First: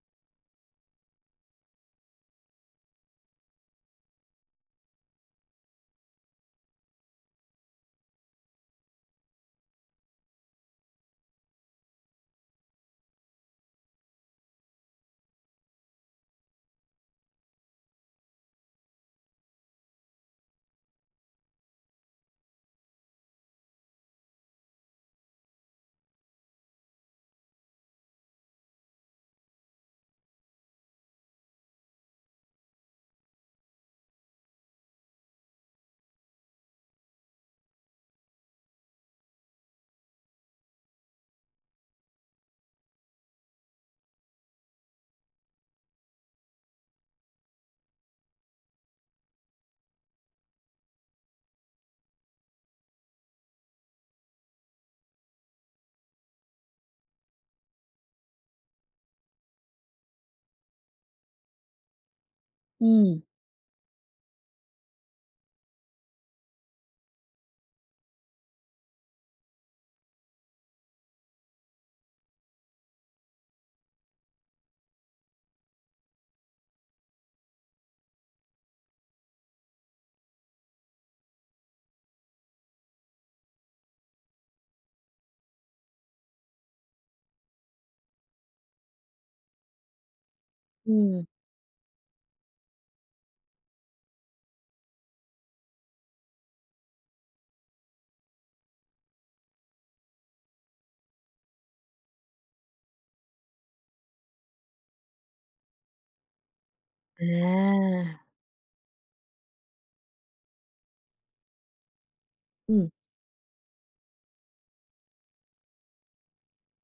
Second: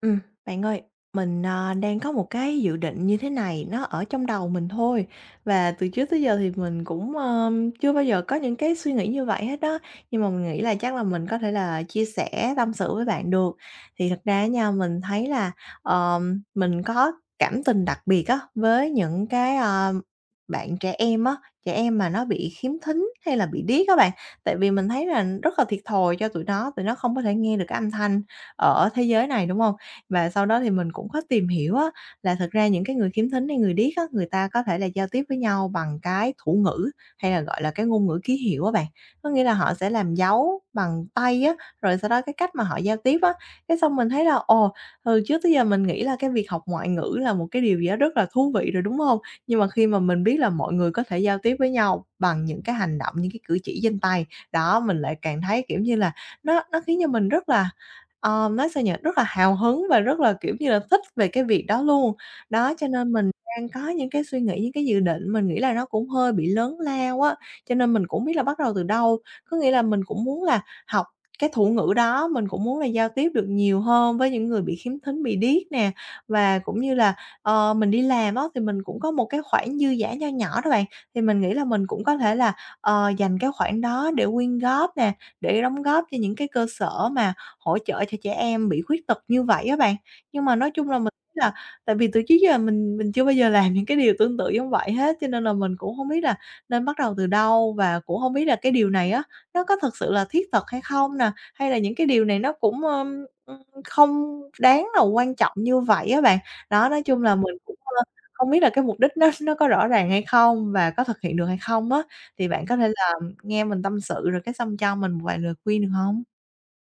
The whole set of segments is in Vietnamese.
Ừm, bạn ơi, mình, đang có một cái dự định như thế này, nó ở trong đầu mình thôi, và từ trước tới giờ thì mình cũng, chưa bao giờ có những cái suy nghĩ như vậy hết đó nhưng mà mình nghĩ là chắc là mình có thể là chia sẻ, tâm sự với bạn được. Thì thật ra nha, mình thấy là, mình có cảm tình đặc biệt á, với những cái, bạn trẻ em á, trẻ em mà nó bị khiếm thính hay là bị điếc các bạn. Tại vì mình thấy là rất là thiệt thòi cho tụi nó không có thể nghe được cái âm thanh ở thế giới này, đúng không? Và sau đó thì mình cũng có tìm hiểu á, là thật ra những cái người khiếm thính hay người điếc á, người ta có thể là giao tiếp với nhau bằng cái thủ ngữ, hay là, gọi là, cái ngôn ngữ ký hiệu á bạn. Có nghĩa là họ sẽ làm dấu bằng tay á, rồi sau đó cái cách mà họ giao tiếp á, cái xong mình thấy là, ồ, ừ, trước tới giờ mình nghĩ là cái việc học ngoại ngữ là một cái điều gì đó rất là thú vị rồi, đúng không? Nhưng mà khi mà mình biết là mọi người có thể giao tiếp với nhau bằng những cái hành động, những cái cử chỉ trên tay, đó, mình lại càng thấy, kiểu như là, nó khiến cho mình rất là Ờ, nói sao nhỉ? Rất là hào hứng và rất là, kiểu như là, thích về cái việc đó luôn. Đó, cho nên Ừ. mình đang có những cái suy nghĩ, những cái dự định mình nghĩ là nó cũng hơi bị lớn lao á, cho nên mình cũng hông biết là bắt đầu từ đâu. Có nghĩa là mình cũng muốn là học cái thủ ngữ đó, mình cũng muốn là giao tiếp được nhiều hơn với những người bị khiếm thính, bị điếc nè, và cũng như là, mình đi làm á, thì mình cũng có một cái khoản dư giả nho nhỏ đó bạn, thì mình nghĩ là mình cũng có thể là, dành cái khoản đó để quyên góp nè, để đóng góp cho những cái cơ sở mà hỗ trợ cho trẻ em bị khuyết tật như vậy á bạn. Nhưng mà nói chung là mình Ừ. nghĩ là tại vì từ trước giờ mình chưa bao giờ làm những cái điều tương tự giống vậy hết, cho nên là mình cũng không biết là nên bắt đầu từ đâu và cũng không biết là cái điều này á, nó có thực sự là thiết thực hay không nè, hay là những cái điều này nó cũng, ưm, ưm, không đáng là quan trọng như vậy á bạn. Đó, nói chung là mình cũng, À. không biết là cái mục đích nó có rõ ràng hay không và có thực hiện được hay không á, thì bạn có thể Ừ. là nghe mình tâm sự rồi cái xong cho mình một vài lời khuyên được không?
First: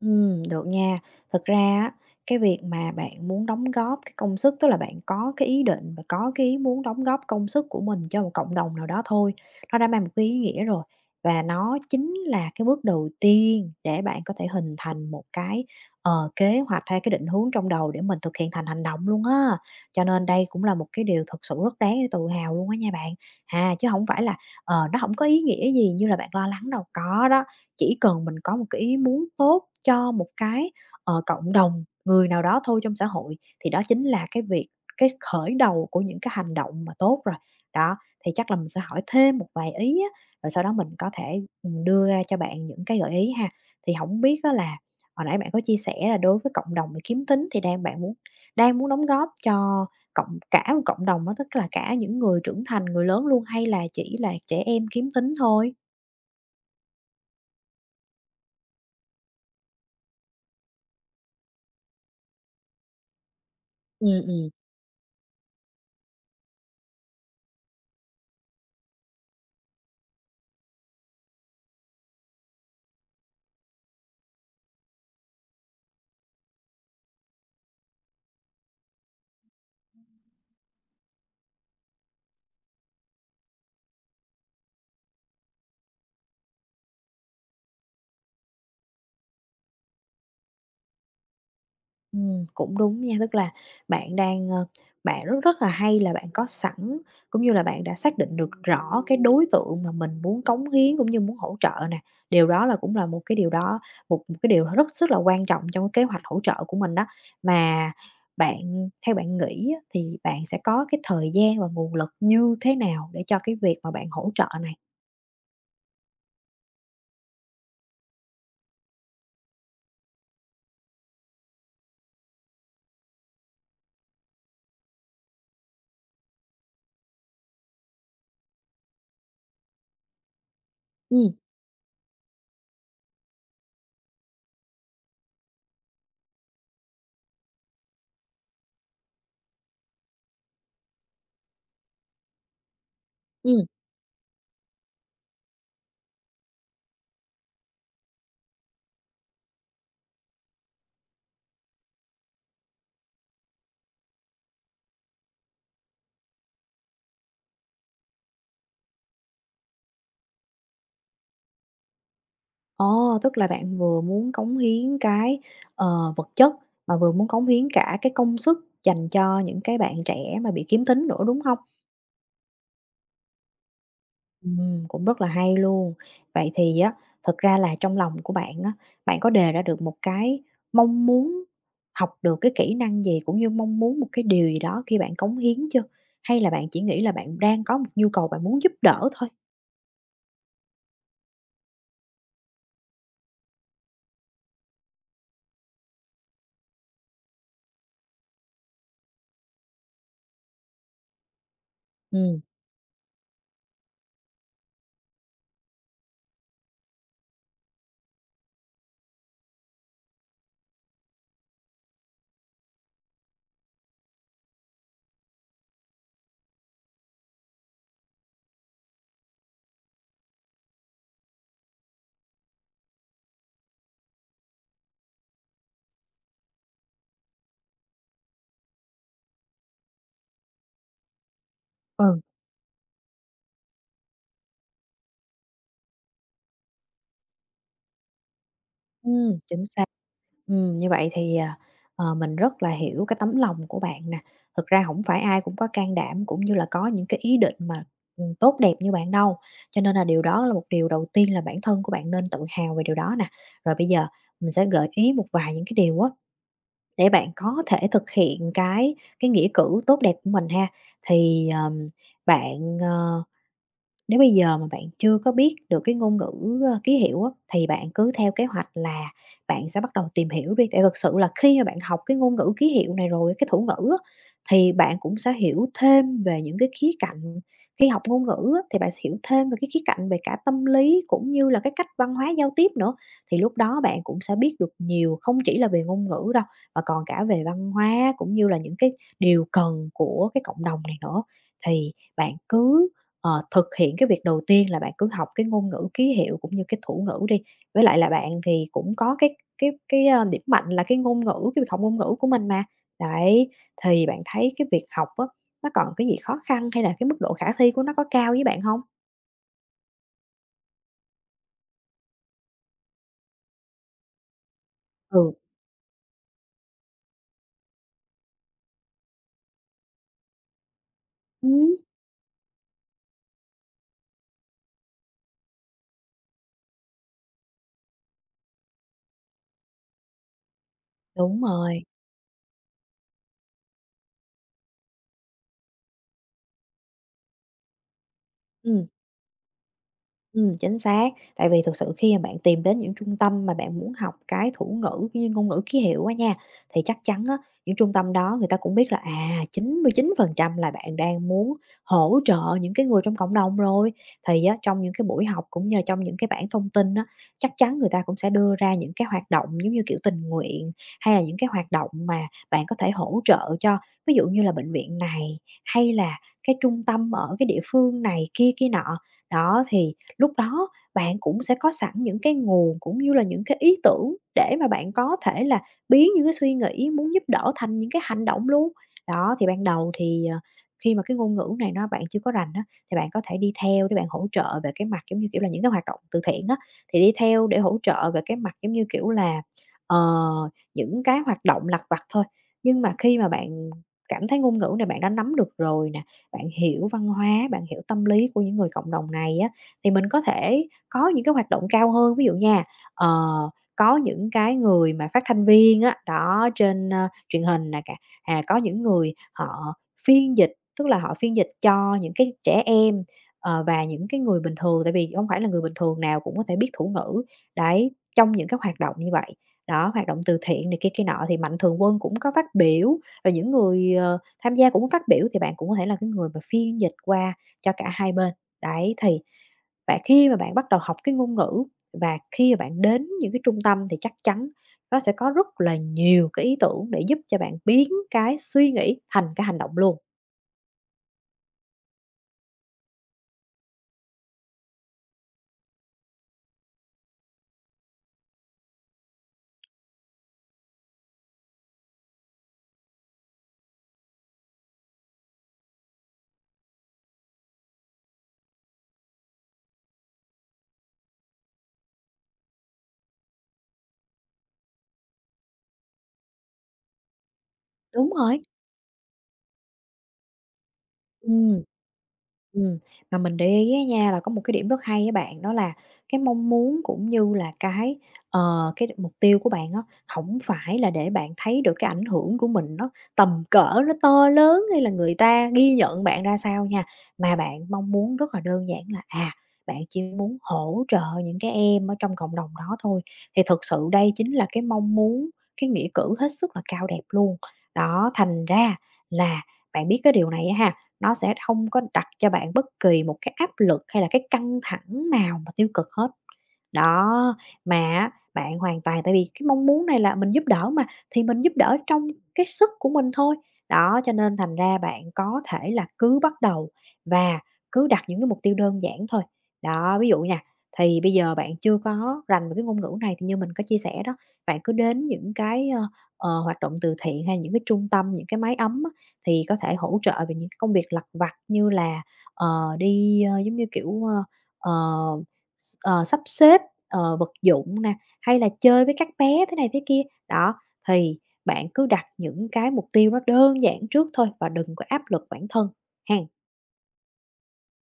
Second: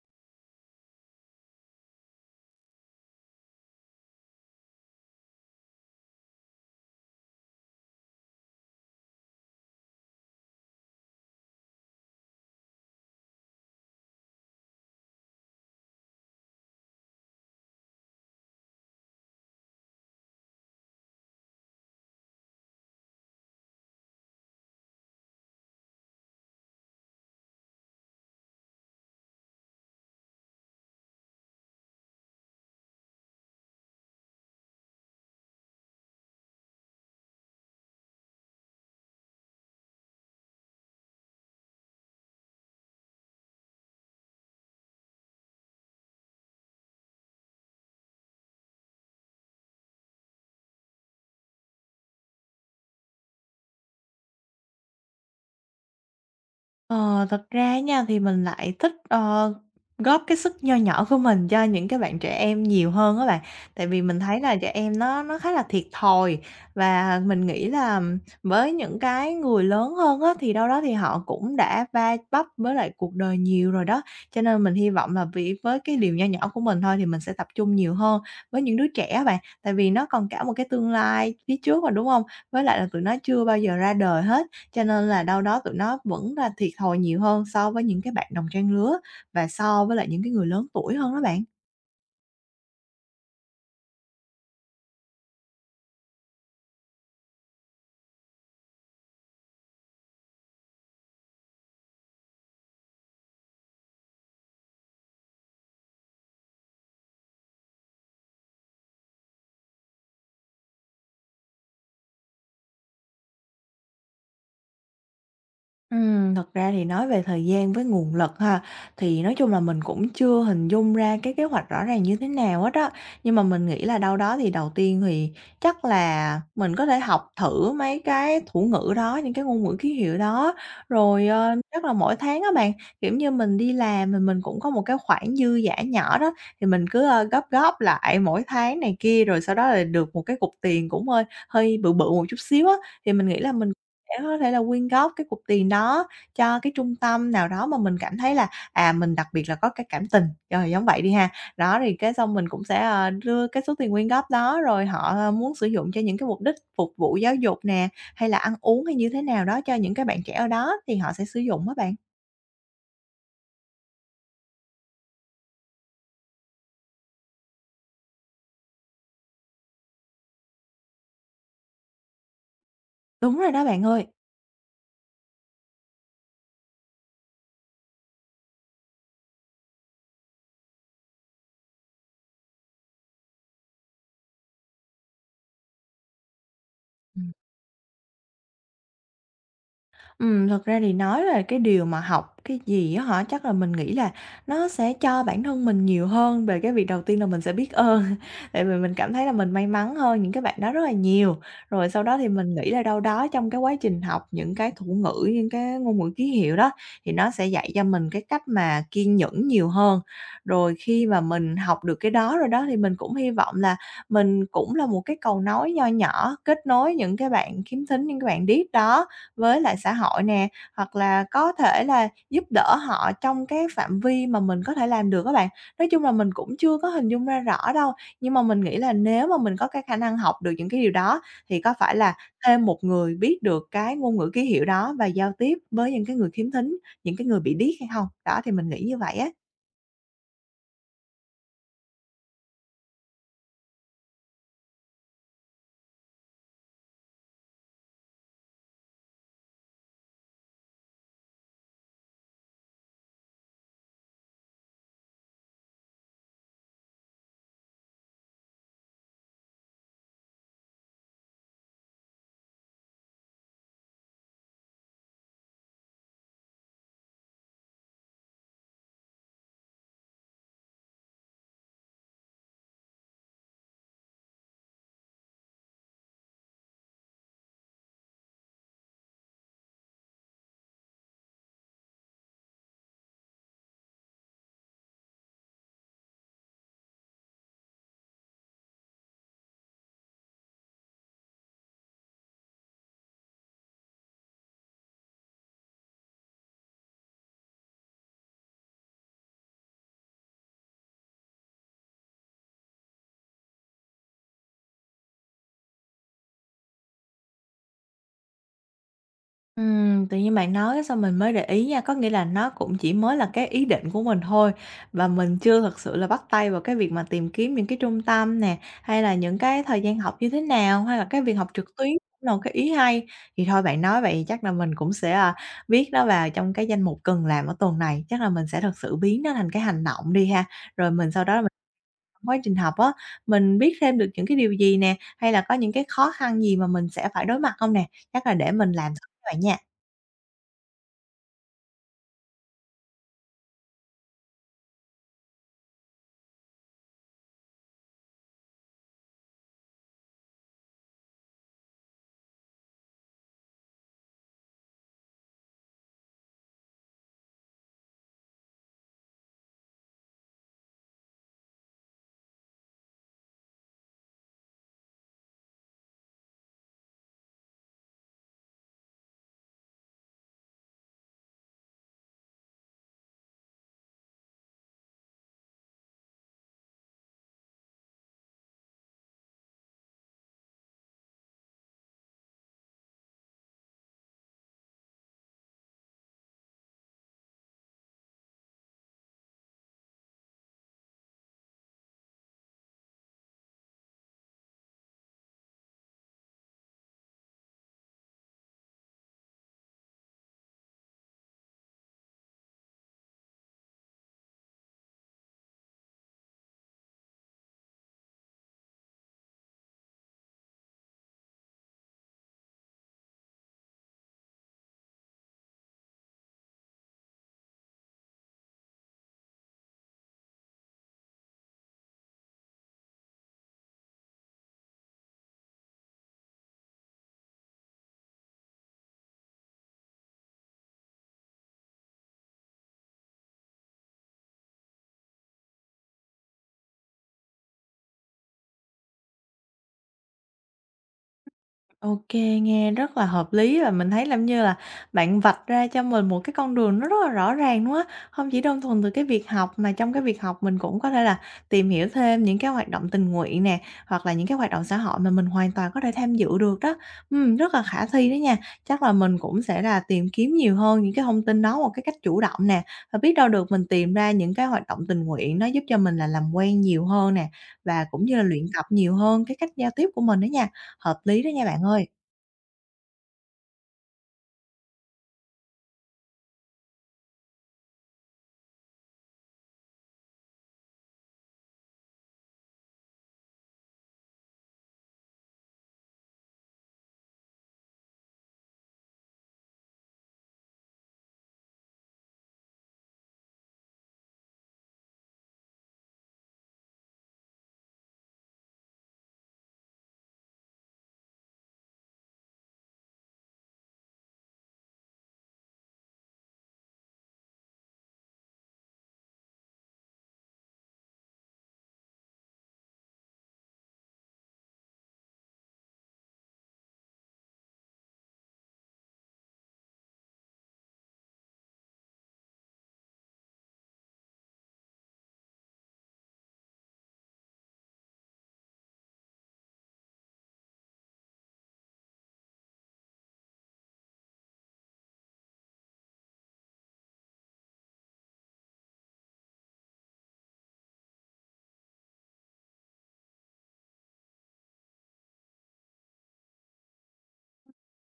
Được nha. Thực ra á, cái việc mà bạn muốn đóng góp cái công sức, tức là bạn có cái ý định và có cái ý muốn đóng góp công sức của mình cho một cộng đồng nào đó thôi, nó đã mang một cái ý nghĩa rồi. Và nó chính là cái bước đầu tiên để bạn có thể hình thành một cái kế hoạch hay cái định hướng trong đầu để mình thực hiện thành hành động luôn á. Cho nên đây cũng là một cái điều thực sự rất đáng để tự hào luôn á nha bạn, à, chứ không phải là nó không có ý nghĩa gì như là bạn lo lắng đâu, có đó. Chỉ cần mình có một cái ý muốn tốt cho một cái cộng đồng người nào đó thôi trong xã hội, thì đó chính là cái khởi đầu của những cái hành động mà tốt rồi. Đó, thì chắc là mình sẽ hỏi thêm một vài ý á, rồi sau đó mình có thể đưa ra cho bạn những cái gợi ý ha. Thì không biết á là hồi nãy bạn có chia sẻ là đối với cộng đồng về kiếm tính thì đang muốn đóng góp cho cả một cộng đồng đó, tức là cả những người trưởng thành, người lớn luôn hay là chỉ là trẻ em kiếm tính thôi? Ờ, thật ra á nha thì mình lại thích, góp cái sức nho nhỏ của mình cho những cái bạn trẻ em nhiều hơn á bạn. Tại vì mình Ừm. thấy Ừm. là trẻ em nó khá là thiệt thòi và mình nghĩ là với những cái người lớn hơn á, thì đâu đó thì họ cũng đã va vấp với lại cuộc đời nhiều rồi đó. Cho nên mình hy vọng là vì với cái điều nho nhỏ của mình thôi thì mình sẽ tập trung nhiều hơn với những đứa trẻ á bạn, tại vì nó còn cả một cái tương lai phía trước mà, đúng không? Với lại là tụi nó chưa bao giờ ra đời hết, cho nên là đâu đó tụi nó vẫn là thiệt thòi nhiều hơn so với những cái bạn đồng trang lứa và so với lại những cái người lớn tuổi hơn đó bạn. Cũng đúng nha, tức là bạn đang, ơ, bạn rất rất là hay là bạn có sẵn, cũng như là bạn đã xác định được rõ cái đối tượng mà mình muốn cống hiến cũng như muốn hỗ trợ nè. Điều đó là cũng là một cái điều đó một một cái điều rất rất là quan trọng trong cái kế hoạch hỗ trợ của mình đó. Mà theo bạn nghĩ á, thì bạn sẽ có cái thời gian và nguồn lực như thế nào để cho cái việc mà bạn hỗ trợ này? Thật ra thì nói về thời gian với nguồn lực ha, thì nói chung là mình cũng chưa hình dung ra cái kế hoạch rõ ràng như thế nào hết á. Nhưng mà mình nghĩ là đâu đó thì đầu tiên thì chắc là mình có thể học thử mấy cái thủ ngữ đó, những cái ngôn ngữ ký hiệu đó. Rồi, Ừm. Chắc là mỗi tháng á bạn, kiểu như, mình đi làm thì mình cũng có một cái khoản dư giả nhỏ đó, thì mình cứ, góp góp lại mỗi tháng này kia, rồi sau đó là được một cái cục tiền cũng hơi hơi bự bự một chút xíu á. Thì mình nghĩ là Ừm. mình sẽ có thể là quyên góp cái cục tiền đó cho cái trung tâm nào đó mà mình cảm thấy là, à, mình đặc biệt là có cái cảm tình, rồi giống vậy đi ha. Đó, thì cái xong mình cũng sẽ, đưa cái số tiền quyên góp đó, rồi họ, muốn sử dụng cho những cái mục đích phục vụ giáo dục nè, hay là ăn uống hay như thế nào đó cho những cái bạn trẻ ở đó thì họ sẽ sử dụng á bạn. Ồ, tức là bạn vừa muốn cống hiến cái vật chất mà vừa muốn cống hiến cả cái công sức dành cho những cái bạn trẻ mà bị kiếm thính nữa, đúng không? Đúng rồi đó bạn ơi. Cũng rất là hay luôn. Vậy thì á, thực ra là trong lòng của bạn á, bạn có đề ra được một cái mong muốn học được cái kỹ năng gì, cũng như mong muốn một cái điều gì đó khi bạn cống hiến chưa? Hay là bạn chỉ nghĩ là bạn đang có một nhu cầu bạn muốn giúp đỡ thôi? Thật ra thì nói về cái điều mà học cái gì á hả? Chắc là mình nghĩ là nó sẽ cho bản thân mình nhiều hơn về cái việc đầu tiên là mình sẽ biết ơn, tại vì mình cảm thấy là mình may mắn hơn những cái bạn đó rất là nhiều. Rồi sau đó thì Ừ. mình nghĩ là đâu đó trong cái quá trình học những cái thủ ngữ, những cái ngôn ngữ ký hiệu đó, thì nó sẽ dạy cho mình cái cách mà kiên nhẫn nhiều hơn. Rồi khi mà mình học được cái đó rồi đó, thì mình cũng hy vọng là mình cũng là một cái cầu nối nho nhỏ kết nối những cái bạn khiếm thính, những cái bạn điếc đó với lại xã hội nè, hoặc là có thể là giúp đỡ họ trong cái phạm vi mà mình có thể làm được các bạn. Nói chung là mình cũng chưa có hình dung ra rõ đâu, nhưng mà mình nghĩ là nếu mà mình có cái khả năng học được những cái điều đó thì có phải là Ừ. thêm một người biết được cái ngôn ngữ ký hiệu đó và giao tiếp với những cái người khiếm thính, những cái người bị điếc hay không? Đó, thì mình nghĩ như vậy á. Ừm, chính xác. Như vậy thì, mình rất là hiểu cái tấm lòng của bạn nè. Thực ra không phải ai cũng có can đảm cũng như là có những cái ý định mà tốt đẹp như bạn đâu, cho nên là điều đó là một điều đầu tiên là bản thân của bạn nên tự hào về điều đó nè. Rồi bây giờ mình sẽ gợi ý một vài những cái điều á, để bạn có thể thực hiện cái nghĩa cử tốt đẹp của mình ha. Thì, bạn, ờ nếu bây giờ mà bạn chưa có biết được cái ngôn ngữ ký hiệu á, thì bạn cứ theo kế hoạch là bạn sẽ bắt đầu tìm hiểu đi, tại thực sự là khi mà bạn học cái ngôn ngữ ký hiệu này rồi, cái thủ ngữ á, thì bạn cũng sẽ hiểu thêm về những cái khía cạnh khi học ngôn ngữ á, thì bạn sẽ hiểu thêm về cái khía cạnh về cả tâm lý cũng như là cái cách văn hóa giao tiếp nữa. Thì lúc đó bạn cũng sẽ biết được nhiều, không chỉ là về ngôn ngữ đâu, mà còn cả về văn hóa cũng như là những cái điều cần của cái cộng đồng này nữa. Thì bạn cứ thực hiện cái việc đầu tiên là bạn cứ học cái ngôn ngữ ký hiệu cũng như cái thủ ngữ đi. Với lại là bạn thì cũng có cái điểm mạnh là cái ngôn ngữ, cái việc học ngôn ngữ của mình mà. Đấy, thì bạn thấy cái việc học á, nó còn cái gì khó khăn hay là cái mức độ khả thi của nó có cao với bạn không? Tự nhiên bạn nói xong mình mới để ý nha, có nghĩa là nó cũng chỉ mới là cái ý định của mình thôi và Ừ. mình chưa thật sự là bắt tay vào cái việc mà tìm kiếm những cái trung tâm nè, hay là những cái thời gian học như thế nào, hay là cái việc học trực Ừm. tuyến cũng là một cái ý hay. Thì thôi bạn nói vậy chắc là mình cũng sẽ, à, viết nó vào trong cái danh mục cần làm ở tuần này, chắc là mình sẽ thật sự biến nó thành cái hành động đi ha. Rồi mình sau đó là Đúng mình rồi. trong quá trình học á, mình biết thêm được những cái điều gì nè, hay là có những cái khó khăn gì mà mình sẽ phải đối mặt không nè? Chắc là để mình Ừm. làm thử nha bạn nha. Chính xác. Tại vì thực sự khi mà bạn tìm đến những trung tâm mà bạn muốn học cái thủ ngữ cũng như ngôn ngữ ký hiệu á nha, thì chắc chắn á, những trung tâm đó người ta cũng biết là, à, 99% là bạn đang muốn hỗ trợ những cái người trong cộng đồng rồi. Thì á, trong những cái buổi học cũng như là trong những cái bản thông tin á, chắc chắn người ta cũng sẽ đưa ra những cái hoạt động giống như, kiểu, tình nguyện, hay là những cái hoạt động mà bạn có thể hỗ trợ cho, ví dụ như là bệnh viện này, hay là cái trung tâm ở cái địa phương này kia kia nọ. Đó, thì lúc đó bạn cũng sẽ có sẵn những cái nguồn cũng như là những cái ý tưởng để mà bạn có thể là biến những cái suy nghĩ muốn giúp đỡ thành những cái hành động luôn. Đó, thì ban đầu thì, khi mà cái ngôn ngữ này nó bạn chưa có rành á, thì bạn có thể đi theo để bạn hỗ trợ về cái mặt, giống như kiểu là, những cái hoạt động từ thiện á, thì đi theo để hỗ trợ về cái mặt, giống như kiểu là, ờ, những cái hoạt động lặt vặt thôi. Nhưng mà khi mà bạn cảm thấy ngôn ngữ này bạn đã nắm được rồi nè, bạn hiểu văn hóa, bạn hiểu tâm lý của những người cộng đồng này á, thì mình có thể có những cái hoạt động cao hơn, ví dụ nha, ờ, có những cái người mà phát thanh viên á, đó, trên truyền hình nè cả, à, có những người họ phiên dịch, tức là họ phiên dịch cho những cái trẻ em, và những cái người bình thường, tại vì không phải là người bình thường nào cũng có thể biết thủ ngữ. Đấy, trong những cái hoạt động như vậy, đó, hoạt động từ thiện này kia kia nọ thì Mạnh Thường Quân cũng có phát biểu, rồi những người tham gia cũng có phát biểu thì bạn cũng có thể là cái người mà phiên dịch qua cho cả hai bên. Đấy, và khi mà bạn bắt đầu học cái ngôn ngữ và khi mà bạn đến những cái trung tâm thì chắc chắn nó sẽ có rất là nhiều cái ý tưởng để giúp cho bạn biến cái suy nghĩ thành cái hành động luôn. OK, nghe rất là hợp lý và mình thấy làm như là, bạn vạch ra cho mình một cái con đường nó rất là rõ ràng luôn á. Hông chỉ đơn thuần từ cái việc học mà trong cái việc học mình cũng có thể là tìm hiểu thêm những cái hoạt động tình nguyện nè, hoặc là những cái hoạt động xã hội mà mình hoàn toàn có thể tham dự được đó. Rất là khả thi đó nha. Chắc là mình cũng sẽ là tìm kiếm nhiều hơn những cái thông tin đó một cái cách chủ động nè, và biết đâu được mình tìm ra những cái hoạt động tình nguyện nó giúp cho mình là làm quen nhiều hơn nè, và cũng Đúng như là rồi. luyện tập nhiều hơn cái cách giao tiếp của mình đó nha. Hợp lý đó nha bạn Ừm. ơi. Ừm, mà mình để ý á nha là có một cái điểm rất hay với bạn, đó là cái mong muốn cũng như là cái mục tiêu của bạn á, không phải là để bạn thấy được cái ảnh hưởng của mình nó tầm cỡ, nó to lớn hay là người ta ghi nhận bạn ra sao nha, mà bạn mong muốn rất là đơn giản là, à, bạn chỉ muốn hỗ trợ những cái em ở trong cộng đồng đó thôi. Thì thực sự đây chính là cái mong muốn, cái nghĩa cử hết sức là cao đẹp luôn. Đó, thành ra là bạn biết cái điều này á ha, nó sẽ không có đặt cho bạn bất kỳ một cái áp lực hay là cái căng thẳng nào mà tiêu cực hết. Đó, mà á bạn hoàn toàn tại vì cái mong muốn này là mình giúp đỡ mà, thì mình giúp đỡ trong cái sức của mình thôi. Đó, cho nên thành ra bạn có thể là cứ bắt đầu và cứ đặt những cái mục tiêu đơn giản thôi. Đó, ví dụ nha, thì bây giờ bạn chưa có rành về cái ngôn ngữ này thì như mình có chia sẻ đó, bạn cứ đến những hoạt động từ thiện hay những cái trung tâm, những cái máy ấm á, thì có thể hỗ trợ về những cái công việc lặt vặt như là, ờ, giống như, kiểu, ơ, ờ, s ờ, sắp xếp, vật dụng nè, hay là chơi với các bé thế này thế kia. Đó, thì bạn cứ đặt những cái mục tiêu nó đơn giản trước thôi và đừng có áp lực bản thân hén.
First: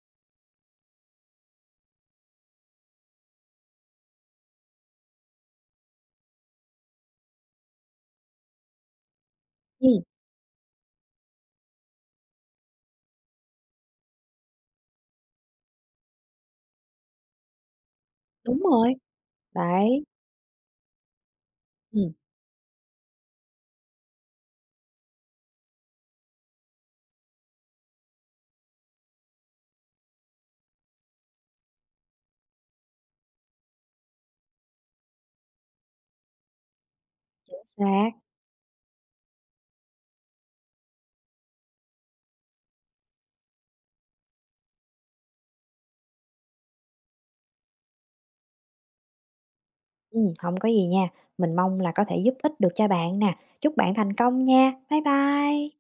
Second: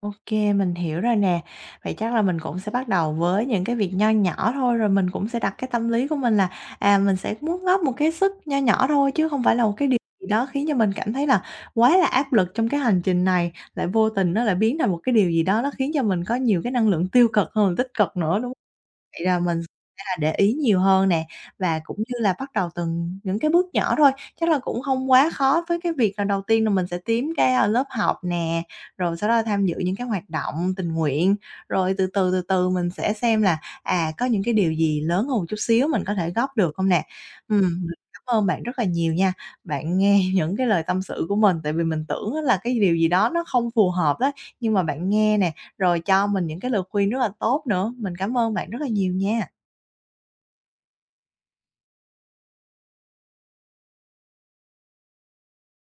Ok, mình hiểu rồi nè. Vậy chắc là mình cũng sẽ bắt đầu với những cái việc nho nhỏ thôi, rồi mình cũng sẽ đặt cái tâm lý của mình là, à, mình sẽ muốn góp một cái sức nho nhỏ thôi, chứ không phải là một cái điều Ừm, gì đó khiến cho mình cảm thấy là quá là áp lực trong cái hành trình này, lại vô tình nó lại biến thành một cái điều gì đó nó khiến cho mình có nhiều cái năng lượng tiêu cực hơn là tích cực nữa, đúng? đúng rồi, Vậy là mình sẽ đấy, là để ý nhiều hơn nè, và cũng ừm, như là bắt đầu từng những cái bước nhỏ thôi, chắc là cũng không quá khó với cái việc là đầu tiên là mình sẽ tím cái, a, lớp học nè, rồi sau đó là tham dự những cái hoạt động tình nguyện, rồi từ từ, từ từ mình sẽ xem là, à, có những cái điều gì lớn hơn một chút xíu mình có thể góp được không nè. Chính Mình xác. cảm ơn bạn rất là nhiều nha, bạn nghe những cái lời tâm sự của mình, tại vì mình tưởng á là cái điều gì đó nó không phù hợp á, nhưng mà bạn nghe nè, rồi cho mình những cái lời khuyên rất là tốt nữa. Mình cảm ơn bạn rất là nhiều nha. Hông có gì nha, mình mong là có thể giúp ích được cho bạn nè. Chúc bạn thành công nha. Bye bye.